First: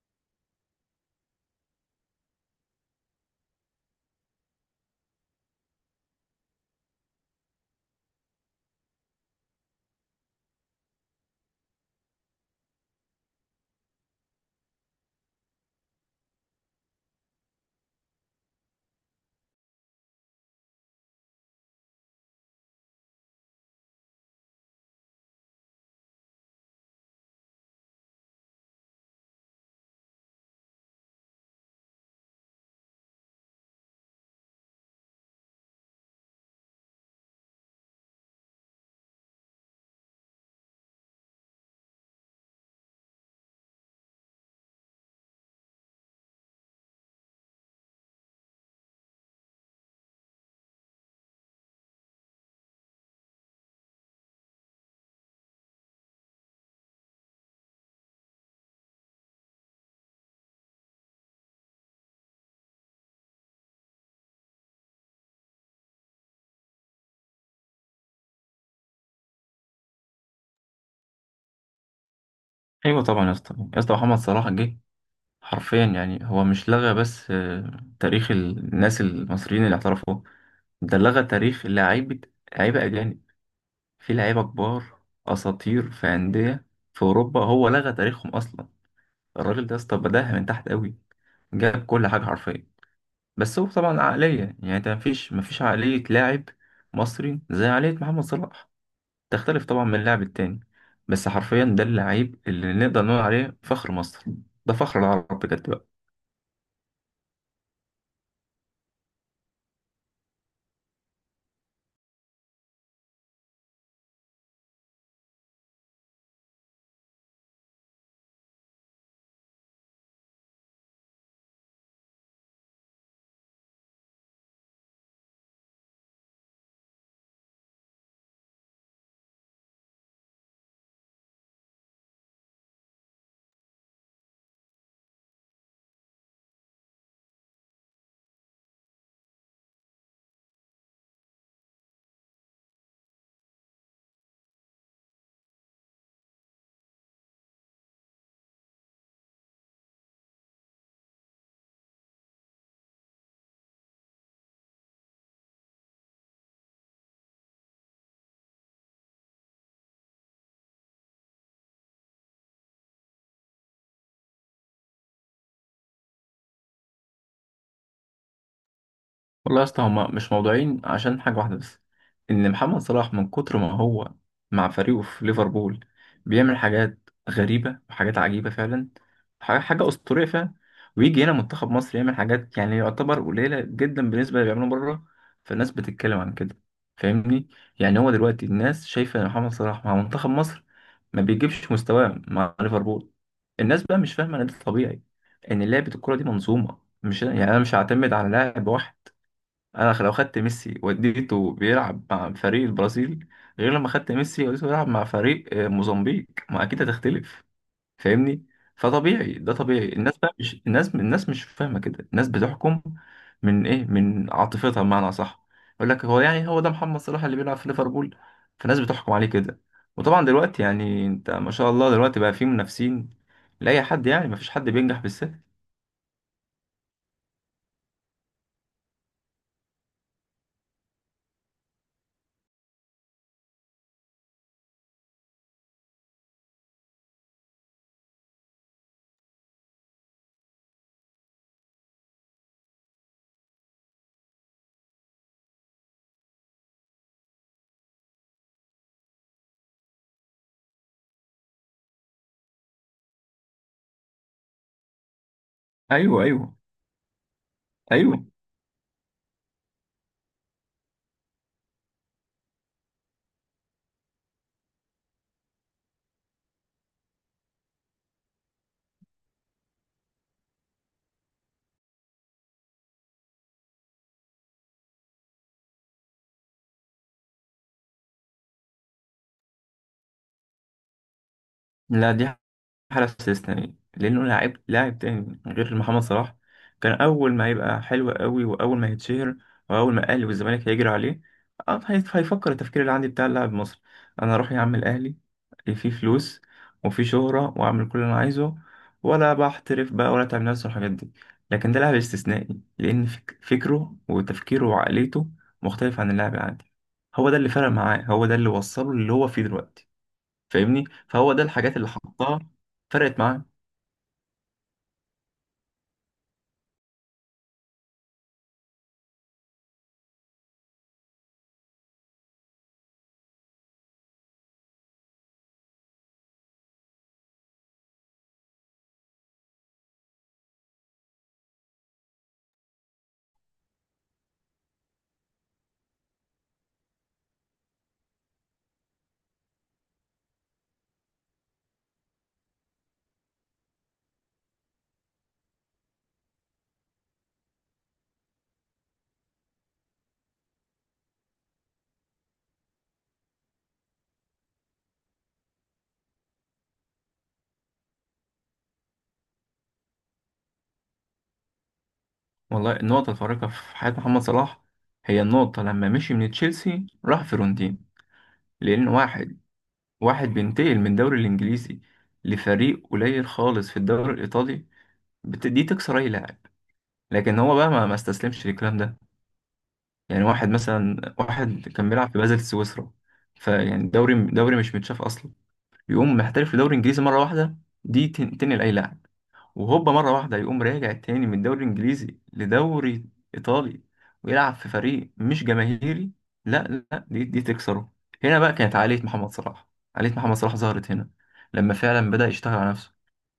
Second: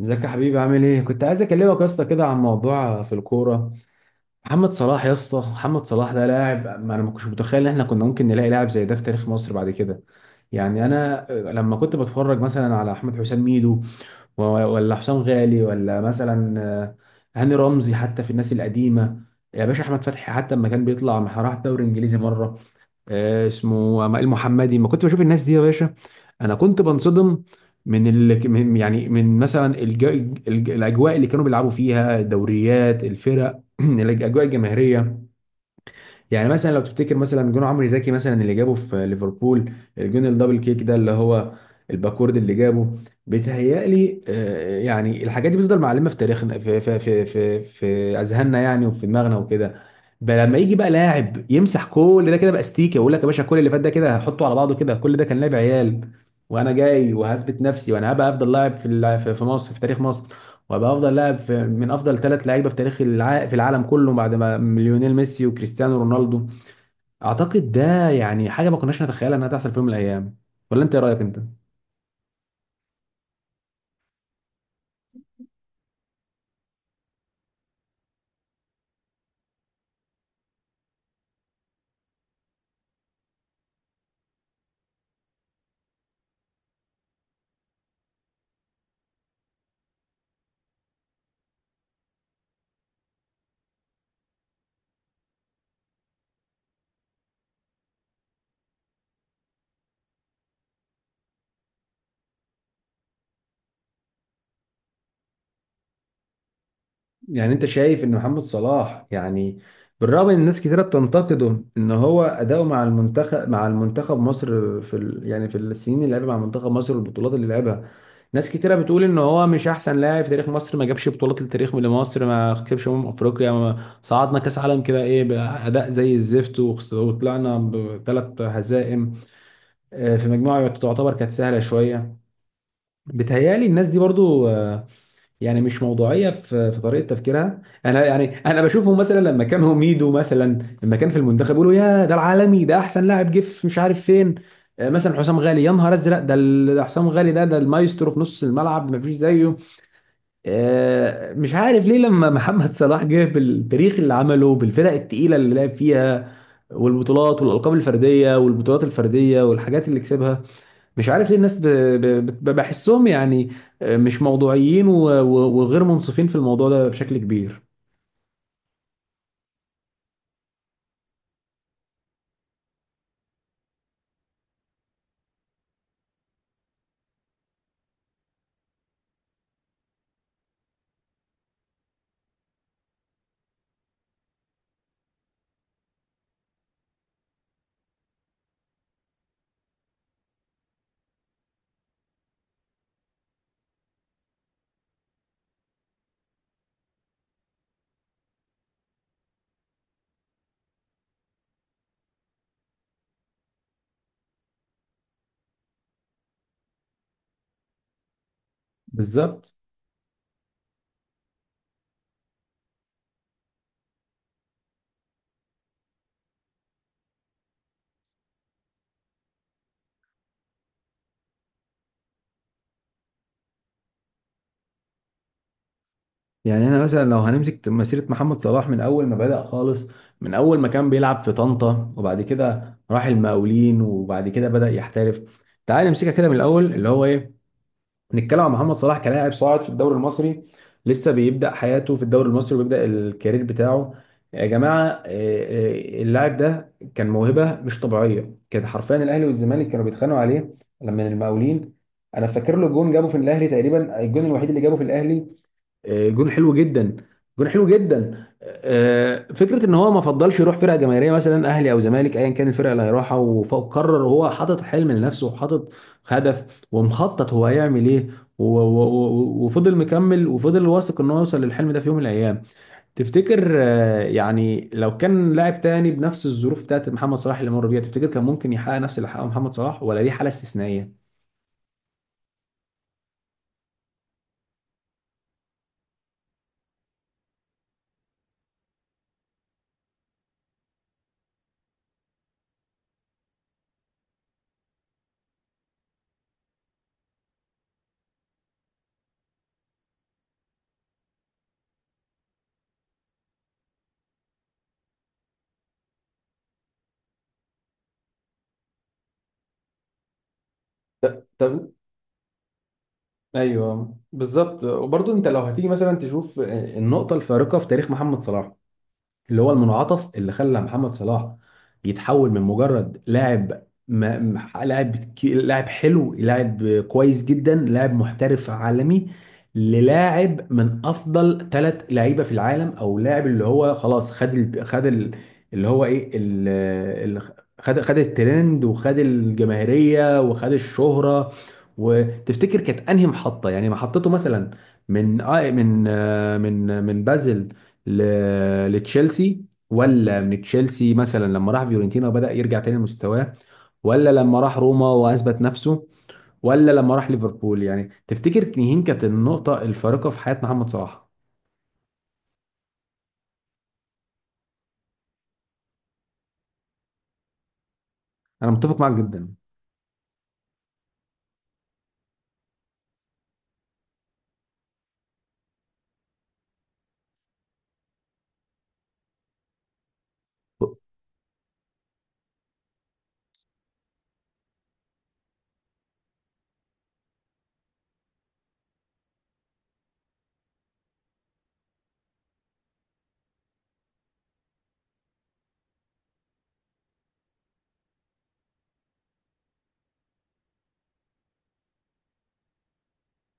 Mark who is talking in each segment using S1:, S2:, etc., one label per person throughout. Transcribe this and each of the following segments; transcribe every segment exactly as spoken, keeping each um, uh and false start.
S1: ازيك يا حبيبي؟ عامل ايه؟ كنت عايز اكلمك يا اسطى كده عن موضوع في الكوره. محمد صلاح يا اسطى، محمد صلاح ده لاعب، ما انا ما كنتش متخيل ان احنا كنا ممكن نلاقي لاعب زي ده في تاريخ مصر بعد كده. يعني انا لما كنت بتفرج مثلا على احمد حسام ميدو و- ولا حسام غالي ولا مثلا آه، هاني رمزي، حتى في الناس القديمه، يا باشا احمد فتحي، حتى لما كان بيطلع مع- راح دوري انجليزي مره. آه، اسمه المحمدي، ما كنت بشوف الناس دي يا باشا. انا كنت بنصدم من ال... من يعني من مثلا الج... الج... الاجواء اللي كانوا بيلعبوا فيها الدوريات، الفرق، الاجواء الجماهيريه. يعني مثلا لو تفتكر مثلا جون عمرو زكي مثلا اللي جابه في ليفربول، الجون الدبل كيك ده اللي هو الباكورد اللي جابه. بيتهيألي آه، يعني الحاجات دي بتفضل معلمة في تاريخنا، في في في في, في أذهاننا يعني، وفي دماغنا وكده. بقى لما يجي بقى لاعب يمسح كل ده كده باستيكه، يقول لك يا باشا كل اللي فات ده كده هحطه على بعضه كده، كل ده كان لعب عيال، وانا جاي وهثبت نفسي، وانا هبقى افضل لاعب في الع- في في مصر، في تاريخ مصر، وابقى افضل لاعب، في من افضل ثلاث لعيبه في تاريخ الع... في العالم كله بعد ما ليونيل ميسي وكريستيانو رونالدو. اعتقد ده يعني حاجه ما كناش نتخيلها انها تحصل في يوم من الايام. ولا انت ايه رايك انت؟
S2: ايوه طبعا يا اسطى يا اسطى، محمد صلاح جه حرفيا. يعني هو مش لغى بس آه، تاريخ الناس المصريين اللي اعترفوا. ده لغى تاريخ لعيبه، لعيبه اجانب، في لعيبه كبار، اساطير في انديه في اوروبا. هو لغى تاريخهم اصلا. الراجل ده يا اسطى بداها من تحت قوي، جاب كل حاجه حرفيا. بس هو طبعا عقليه، يعني انت مفيش مفيش عقليه لاعب مصري زي عقليه محمد صلاح، تختلف طبعا من اللاعب التاني. بس حرفيا ده اللعيب اللي نقدر نقول عليه فخر مصر، ده فخر العرب بجد بقى.
S1: يعني انت شايف ان محمد صلاح يعني، بالرغم ان الناس كتيره بتنتقده ان هو اداؤه مع المنتخب، مع المنتخب مصر في ال... يعني في السنين اللي لعبها مع منتخب مصر، والبطولات اللي لعبها. ناس كتيره بتقول ان هو مش احسن لاعب في تاريخ مصر، ما جابش بطولات لتاريخ لمصر، ما كسبش امم افريقيا، ما صعدنا كاس عالم كده، ايه، باداء زي الزفت، وخس- وطلعنا بثلاث هزائم آه، في مجموعه تعتبر كانت سهله شويه. بتهيالي الناس دي برضو آه، يعني مش موضوعيه في في طريقه تفكيرها. انا يعني انا بشوفهم مثلا لما كان ميدو مثلا، لما كان في المنتخب، يقولوا يا ده العالمي، ده احسن لاعب جه في مش عارف فين. آه، مثلا حسام غالي، يا نهار ازرق، ده ال- ده حسام غالي، ده ده المايسترو في نص الملعب، ما فيش زيه. آه، مش عارف ليه لما محمد صلاح جه بالتاريخ اللي عمله بالفرق التقيله اللي لعب فيها، والبطولات والالقاب الفرديه، والبطولات الفرديه، والحاجات اللي كسبها، مش عارف ليه الناس ب... ب... بت- بحسهم يعني آه، مش موضوعيين و... و... وغير منصفين في الموضوع ده بشكل كبير.
S2: والله يا اسطى هما مش موضوعين عشان حاجة واحدة بس، إن محمد صلاح من كتر ما هو مع فريقه في ليفربول بيعمل حاجات غريبة وحاجات عجيبة فعلا، حاجة حاجة أسطورية فعلا. ويجي هنا منتخب مصر يعمل حاجات يعني يعتبر قليلة جدا بالنسبة اللي بيعملوا بره. فالناس بتتكلم عن كده، فاهمني؟ يعني هو دلوقتي الناس شايفة إن محمد صلاح مع منتخب مصر ما بيجيبش مستواه مع ليفربول. الناس بقى مش فاهمة إن ده طبيعي، إن لعبة الكرة دي منظومة، مش يعني أنا مش هعتمد على لاعب واحد. انا لو خدت ميسي وديته بيلعب مع فريق البرازيل، غير لما خدت ميسي وديته بيلعب مع فريق آه، موزمبيق، ما اكيد هتختلف. فاهمني؟ فطبيعي، ده
S1: بالظبط.
S2: طبيعي. الناس بقى مش الناس الناس مش فاهمه كده، الناس بتحكم من ايه، من عاطفتها، بمعنى صح. يقول لك هو، يعني هو ده محمد صلاح اللي بيلعب في ليفربول، فالناس بتحكم عليه كده. وطبعا دلوقتي يعني انت ما شاء الله دلوقتي بقى في منافسين لاي حد، يعني ما فيش حد بينجح بالسهل.
S1: يعني انا مثلا لو هنمسك مسيره محمد صلاح من اول ما بدأ خالص، من اول ما كان بيلعب في طنطا، وبعد كده راح المقاولين، وبعد كده بدأ يحترف. تعال نمسكها كده من الاول، اللي هو ايه، نتكلم عن محمد صلاح كلاعب صاعد في الدوري المصري، لسه بيبدأ حياته في الدوري المصري، وبيبدأ الكارير بتاعه. يا جماعة إيه، اللاعب ده كان موهبة مش طبيعية، كان حرفيا الأهلي والزمالك كانوا بيتخانقوا عليه لما المقاولين. أنا فاكر له جون جابه في الأهلي تقريبا، الجون الوحيد اللي جابه في الأهلي. آه،
S2: ايوه
S1: جون حلو
S2: ايوه
S1: جدا. جون حلو جدا.
S2: ايوه.
S1: آه، فكره ان هو ما فضلش يروح فرقه جماهيريه مثلا اهلي او زمالك، ايا كان الفرقه اللي هيروحها. وف- وقرر هو، حاطط حلم لنفسه، وحاطط هدف، ومخطط هو هيعمل ايه، و- و- و- وفضل مكمل، وفضل واثق ان هو يوصل للحلم ده في يوم من الايام. تفتكر آه، يعني لو كان لاعب تاني بنفس الظروف بتاعت محمد صلاح اللي مر بيها، تفتكر كان ممكن يحقق نفس اللي حققه محمد صلاح، ولا دي حاله استثنائيه؟
S2: لا، دي على استثنائي، لأنه لاعب، لاعب تاني غير محمد صلاح كان أول ما يبقى حلو قوي وأول ما يتشهر وأول ما الأهلي والزمالك هيجري عليه، آه، هي- هيفكر التفكير اللي عندي بتاع اللاعب مصر، أنا أروح يا عم الأهلي، فيه فلوس وفيه شهرة وأعمل كل اللي أنا عايزه، ولا بحترف بقى ولا تعمل نفس الحاجات دي. لكن ده لاعب استثنائي لأن فك- فكره وتفكيره وعقليته مختلف عن اللاعب العادي. هو ده اللي فرق معاه، هو ده اللي وصله اللي هو فيه دلوقتي. فاهمني؟ فهو ده
S1: طب.
S2: الحاجات اللي حطها فرقت معاه.
S1: ايوه بالظبط. وبرضه انت لو هتيجي مثلا تشوف النقطه الفارقه في تاريخ محمد صلاح، اللي هو المنعطف اللي خلى محمد صلاح يتحول من مجرد لاعب، ما م- لاعب كي- لاعب حلو، لاعب كويس جدا، لاعب محترف عالمي، للاعب من افضل ثلاث لعيبه في العالم، او لاعب اللي هو خلاص خد ال... خد ال... اللي هو ايه ال... ال... خد خد الترند، وخد الجماهيريه، وخد الشهره. وتفتكر كانت انهي محطه، يعني محطته مثلا، من آه، من آه، من من بازل ل- لتشيلسي، ولا من تشيلسي مثلا لما راح فيورنتينا وبدأ يرجع تاني لمستواه، ولا لما راح روما وأثبت نفسه، ولا لما راح ليفربول؟ يعني تفتكر مين كانت النقطة الفارقة في حياة محمد صلاح؟
S2: والله النقطة الفارقة في حياة محمد صلاح هي النقطة لما مشي من تشيلسي راح فيرونتين.
S1: أنا متفق
S2: لأن
S1: معاك جدا.
S2: واحد، واحد بينتقل من الدوري الإنجليزي لفريق قليل خالص في الدوري الإيطالي، بت- دي تكسر أي لاعب. لكن هو بقى ما ما استسلمش للكلام ده. يعني واحد مثلا، واحد كان بيلعب في بازل سويسرا، فيعني دوري دوري مش متشاف أصلا، يقوم محترف في دوري إنجليزي مرة واحدة، دي تن- تنقل أي لاعب. وهوبا مرة واحدة يقوم راجع تاني من الدوري الإنجليزي لدوري إيطالي، ويلعب في فريق مش جماهيري، لا لا، دي, دي تكسره. هنا بقى كانت عالية محمد صلاح، عالية محمد صلاح ظهرت هنا، لما فعلا بدأ يشتغل على نفسه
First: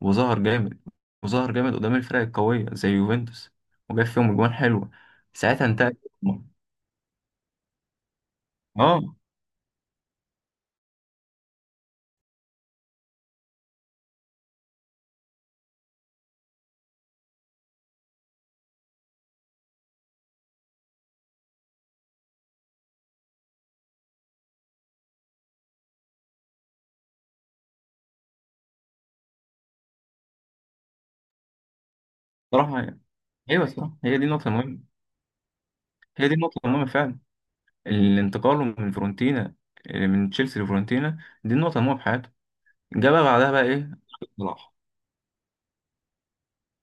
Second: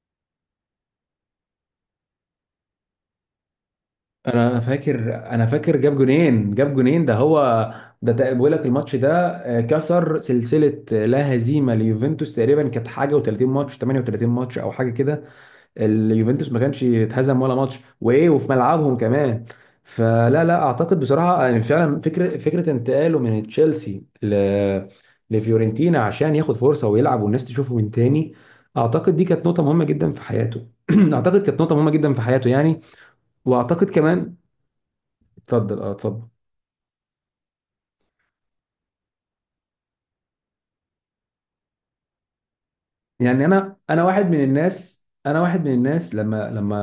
S2: وظهر جامد، وظهر جامد قدام الفرق القوية زي يوفنتوس، وجاب فيهم أجوان
S1: انا
S2: حلوة،
S1: فاكر، انا
S2: ساعتها
S1: فاكر جاب
S2: انتهت.
S1: جونين، جاب جونين ده هو. ده تق- بيقول لك الماتش
S2: اه،
S1: ده آه، كسر سلسله، آه، لا هزيمه ليوفنتوس تقريبا، كانت حاجه و تلاتين ماتش، تمنية وتلاتين ماتش او حاجه كده. اليوفنتوس ما كانش اتهزم ولا ماتش، وايه، وفي ملعبهم كمان. فلا لا اعتقد بصراحه، يعني فعلا فكره، فكره انتقاله من تشيلسي ل لفيورنتينا عشان ياخد فرصه ويلعب والناس تشوفه من تاني، اعتقد دي كانت نقطه مهمه جدا في حياته. اعتقد كانت نقطه مهمه جدا في حياته
S2: صراحة
S1: يعني.
S2: يعني. ايوه
S1: واعتقد
S2: صراحة هي دي
S1: كمان.
S2: النقطة المهمة،
S1: اتفضل، اه اتفضل.
S2: هي دي النقطة المهمة فعلا. الانتقال من فرونتينا، من تشيلسي لفرونتينا، دي النقطة المهمة في حياته. جابها
S1: يعني
S2: بعدها بقى
S1: انا،
S2: ايه؟
S1: انا واحد من
S2: صلاح،
S1: الناس انا واحد من الناس، لما لما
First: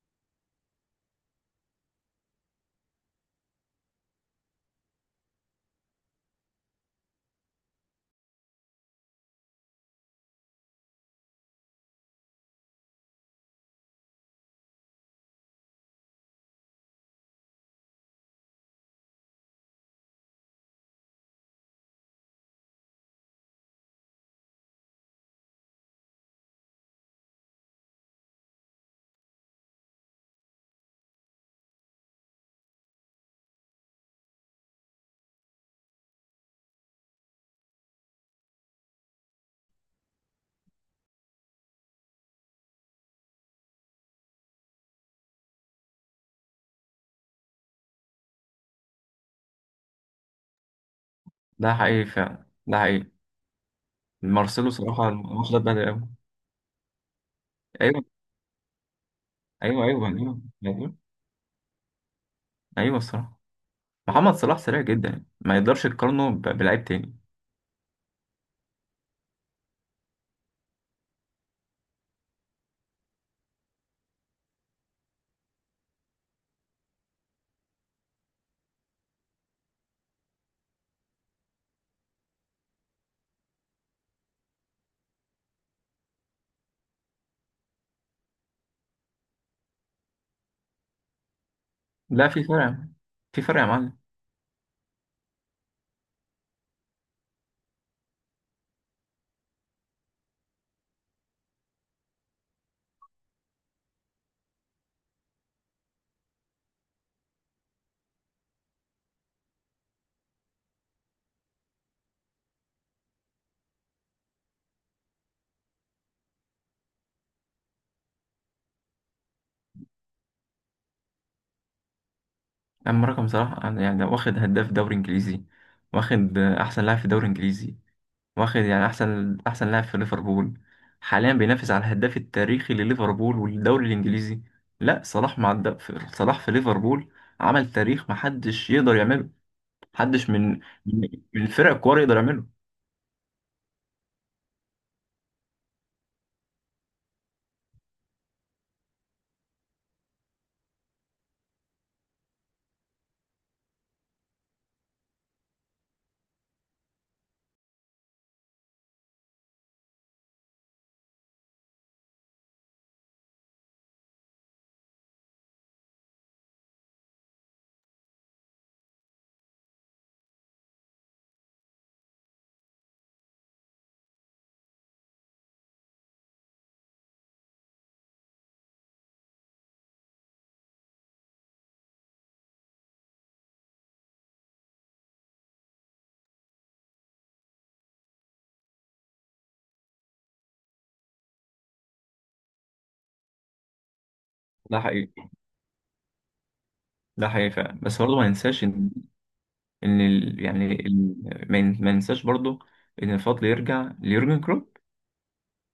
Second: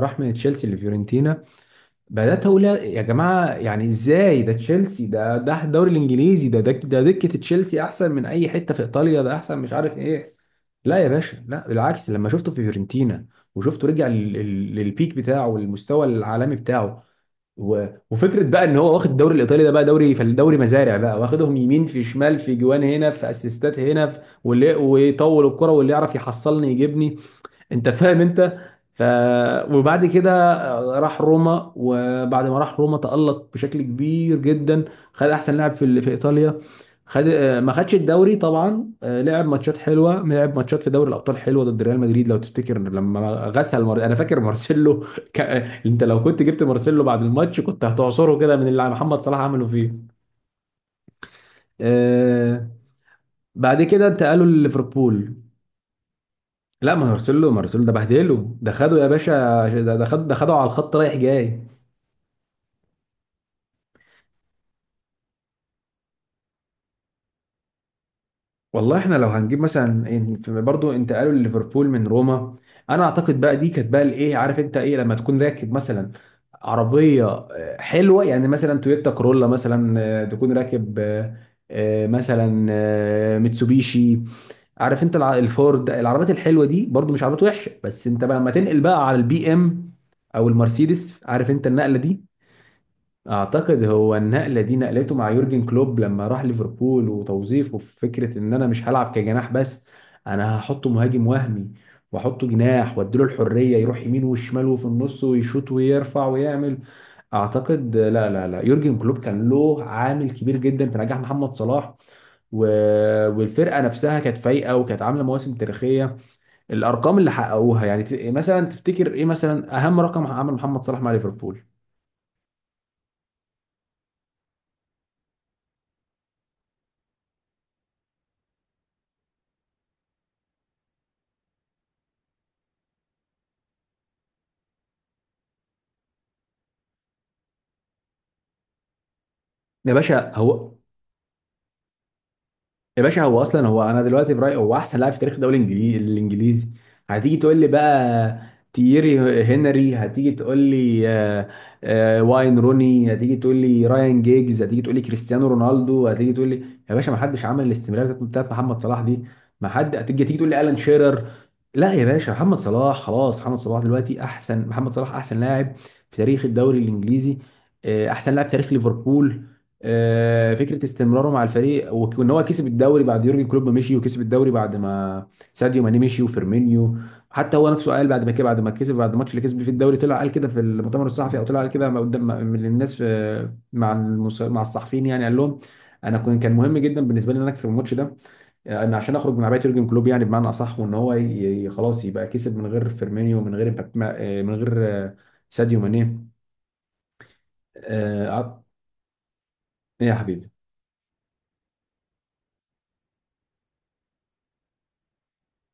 S1: راح من تشيلسي لفيورنتينا، بدات اقول يا جماعه، يعني ازاي ده تشيلسي، ده ده الدوري الانجليزي، ده ده ده دكه تشيلسي احسن من اي حته في ايطاليا، ده احسن مش عارف ايه. لا يا باشا، لا بالعكس، لما شفته في فيورنتينا وشفته رجع لل- لل- للبيك بتاعه، والمستوى العالمي بتاعه، و... وفكره بقى ان هو واخد الدوري الايطالي ده بقى دوري، فالدوري مزارع بقى، واخدهم يمين في شمال، في جوان هنا، في اسيستات هنا، في... واللي ويطول الكرة، واللي يعرف يحصلني يجيبني. انت فاهم انت. ف وبعد كده راح روما، وبعد ما راح روما تألق بشكل كبير جدا، خد احسن لاعب في ال- في ايطاليا، خد آه، ما خدش الدوري طبعا. آه، لعب ماتشات حلوه، لعب ماتشات في دوري الابطال حلوه ضد ريال مدريد، لو تفتكر لما غسل مار... انا فاكر مارسيلو. ك... انت لو كنت جبت مارسيلو بعد الماتش كنت هتعصره كده من اللي محمد صلاح عمله فيه.
S2: ده حقيقي فعلا،
S1: آه،
S2: ده حقيقي.
S1: بعد كده انتقلوا
S2: مارسيلو صراحة
S1: لليفربول.
S2: واخد بدري قوي.
S1: لا، ما مارسيلو، مارسيلو ده
S2: ايوه
S1: بهدله، ده خده يا باشا،
S2: ايوه
S1: ده ده
S2: ايوه
S1: خد ده
S2: ايوه
S1: خده على
S2: ايوه.
S1: الخط رايح جاي.
S2: ايوه الصراحة، محمد صلاح سريع جدا، ما يقدرش يقارنه ب- بلعيب تاني.
S1: والله احنا لو هنجيب مثلا إن- في- برضو انتقالوا لليفربول من روما، انا اعتقد بقى دي كانت بقى الايه، عارف انت ايه لما تكون راكب مثلا عربيه آه، حلوه يعني مثلا تويوتا كورولا مثلا، آه، تكون راكب، آه، آه، مثلا آه، ميتسوبيشي، عارف انت الع- الفورد، العربيات الحلوه دي برضو مش عربيات وحشه، بس انت بقى لما تنقل بقى على البي ام او المرسيدس، عارف انت النقله
S2: لا،
S1: دي.
S2: في فرق يا معلم. في فرق يا
S1: اعتقد
S2: معلم.
S1: هو النقله دي نقلته مع يورجن كلوب لما راح ليفربول، وتوظيفه في فكره ان انا مش هلعب كجناح بس، انا هحطه مهاجم وهمي، واحطه جناح، واديله الحريه يروح يمين وشمال وفي النص ويشوط ويرفع ويعمل. اعتقد لا لا لا يورجن كلوب كان له عامل كبير جدا في نجاح محمد صلاح، و... والفرقه نفسها كانت فايقه، وكانت عامله مواسم تاريخيه. الارقام اللي حققوها يعني، ت- مثلا تفتكر ايه مثلا اهم رقم عمل محمد صلاح مع ليفربول؟
S2: اما رقم صلاح، يعني ده واخد هداف دوري انجليزي، واخد احسن لاعب في الدوري الانجليزي، واخد يعني احسن احسن لاعب في ليفربول، حاليا بينافس على الهداف التاريخي لليفربول والدوري الانجليزي. لا، صلاح مع الد... في- صلاح في ليفربول عمل تاريخ محدش يقدر يعمله،
S1: يا
S2: محدش
S1: باشا
S2: من
S1: هو
S2: من من الفرق الكبار يقدر يعمله.
S1: يا باشا هو اصلا، هو انا دلوقتي في رايي هو احسن لاعب في تاريخ الدوري الانجليزي، الانجليزي. هتيجي تقول لي بقى تييري هنري، هتيجي تقول لي، آه، آه، واين روني، هتيجي تقول لي رايان جيجز، هتيجي تقول لي كريستيانو رونالدو، هتيجي تقول لي، يا باشا ما حدش عمل الاستمراريه بتاعت بتاعت محمد صلاح دي. ما حد، هتيجي تيجي تقول لي الان شيرر، لا يا باشا، محمد صلاح خلاص، محمد صلاح دلوقتي احسن، محمد صلاح احسن لاعب في تاريخ الدوري الانجليزي، آه، احسن لاعب في تاريخ ليفربول. آه، فكره استمراره مع الفريق، وك- وان هو كسب الدوري بعد يورجن كلوب ما مشي، وكسب الدوري بعد ما ساديو ماني مشي وفيرمينيو. حتى هو نفسه قال بعد ما كده، بعد ما كسب، بعد الماتش اللي كسب فيه الدوري، طلع قال كده في المؤتمر الصحفي، او طلع قال كده ما قدام ما- من الناس، في مع المس... مع الصحفيين يعني، قال لهم انا كنت، كان مهم جدا بالنسبه لي ان انا اكسب الماتش ده، آه، ان عشان اخرج من عبايه يورجن كلوب يعني بمعنى اصح، وان هو ي... ي- خلاص يبقى كسب من غير فيرمينيو، من غير مبابي- آه، من غير
S2: ده
S1: آه،
S2: حقيقي،
S1: ساديو ماني.
S2: ده حقيقي فعلا. بس برضه ما
S1: آه،
S2: ننساش ان، ان
S1: إيه يا
S2: ال...
S1: حبيبي.
S2: يعني ال... ما ن- ما ننساش برضه ان الفضل يرجع ليورجن كلوب.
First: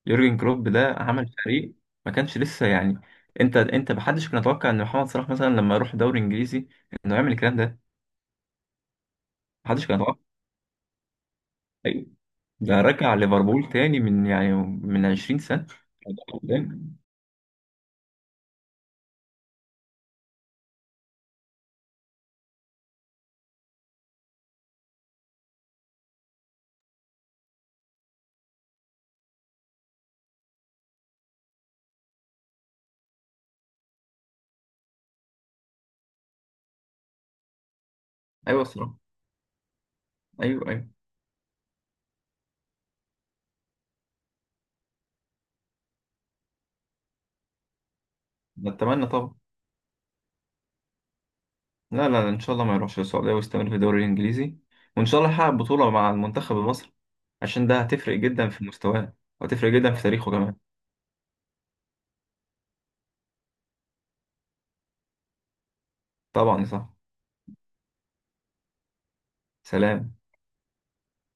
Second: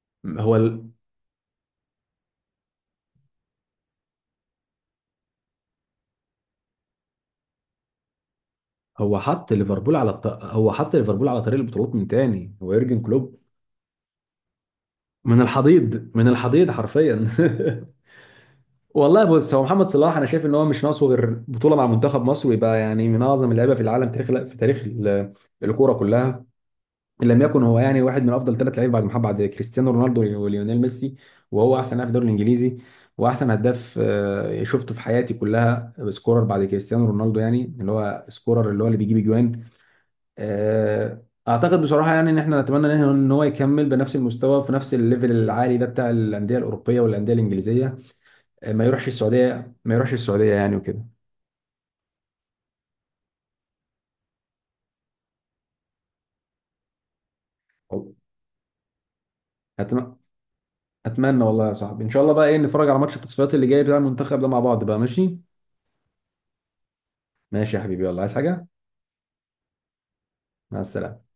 S2: يورجن
S1: هو
S2: كلوب ده عمل فريق، ما كانش لسه يعني. انت انت محدش كان يتوقع ان محمد صلاح مثلا لما يروح دوري انجليزي انه يعمل الكلام ده.
S1: هو حط
S2: محدش
S1: ليفربول
S2: كان
S1: على
S2: يتوقع.
S1: الط... هو حط ليفربول على طريق البطولات
S2: ايوه،
S1: من تاني، هو
S2: ده
S1: يورجن
S2: رجع
S1: كلوب،
S2: ليفربول تاني من يعني من 20
S1: من
S2: سنة
S1: الحضيض، من الحضيض
S2: قدام.
S1: حرفيا. والله بص، هو محمد صلاح انا شايف ان هو مش ناقصه غير بطوله مع منتخب مصر، ويبقى يعني من اعظم اللعيبه في العالم، تاريخ في تاريخ ال- الكوره كلها، ان لم يكن هو يعني واحد من افضل ثلاث لعيبه بعد محمد، بعد كريستيانو رونالدو وليونيل ميسي. وهو احسن لاعب في الدوري الانجليزي، واحسن هداف آه، شفته في حياتي كلها سكورر بعد كريستيانو رونالدو، يعني اللي هو
S2: ايوه
S1: سكورر اللي هو
S2: الصراحة.
S1: اللي بيجيب اجوان.
S2: ايوه ايوه.
S1: آه، اعتقد بصراحه يعني ان احنا نتمنى ان إن هو يكمل بنفس المستوى، في نفس الليفل العالي ده، بتاع الانديه الاوروبيه والانديه الانجليزيه. آه، ما
S2: نتمنى
S1: يروحش
S2: طبعا.
S1: السعوديه، ما يروحش السعوديه يعني وكده.
S2: لا لا، ان شاء الله ما يروحش السعودية ويستمر في الدوري الانجليزي، وان شاء الله يحقق بطولة مع المنتخب المصري، عشان ده هتفرق جدا في مستواه، وهتفرق جدا في
S1: أتم-
S2: تاريخه كمان.
S1: اتمنى والله يا صاحبي ان شاء الله بقى ايه، نتفرج على ماتش التصفيات اللي جاي بتاع المنتخب ده مع بعض بقى، ماشي؟
S2: طبعا صح.
S1: ماشي يا حبيبي، يلا، عايز حاجه؟
S2: سلام.
S1: مع السلامه.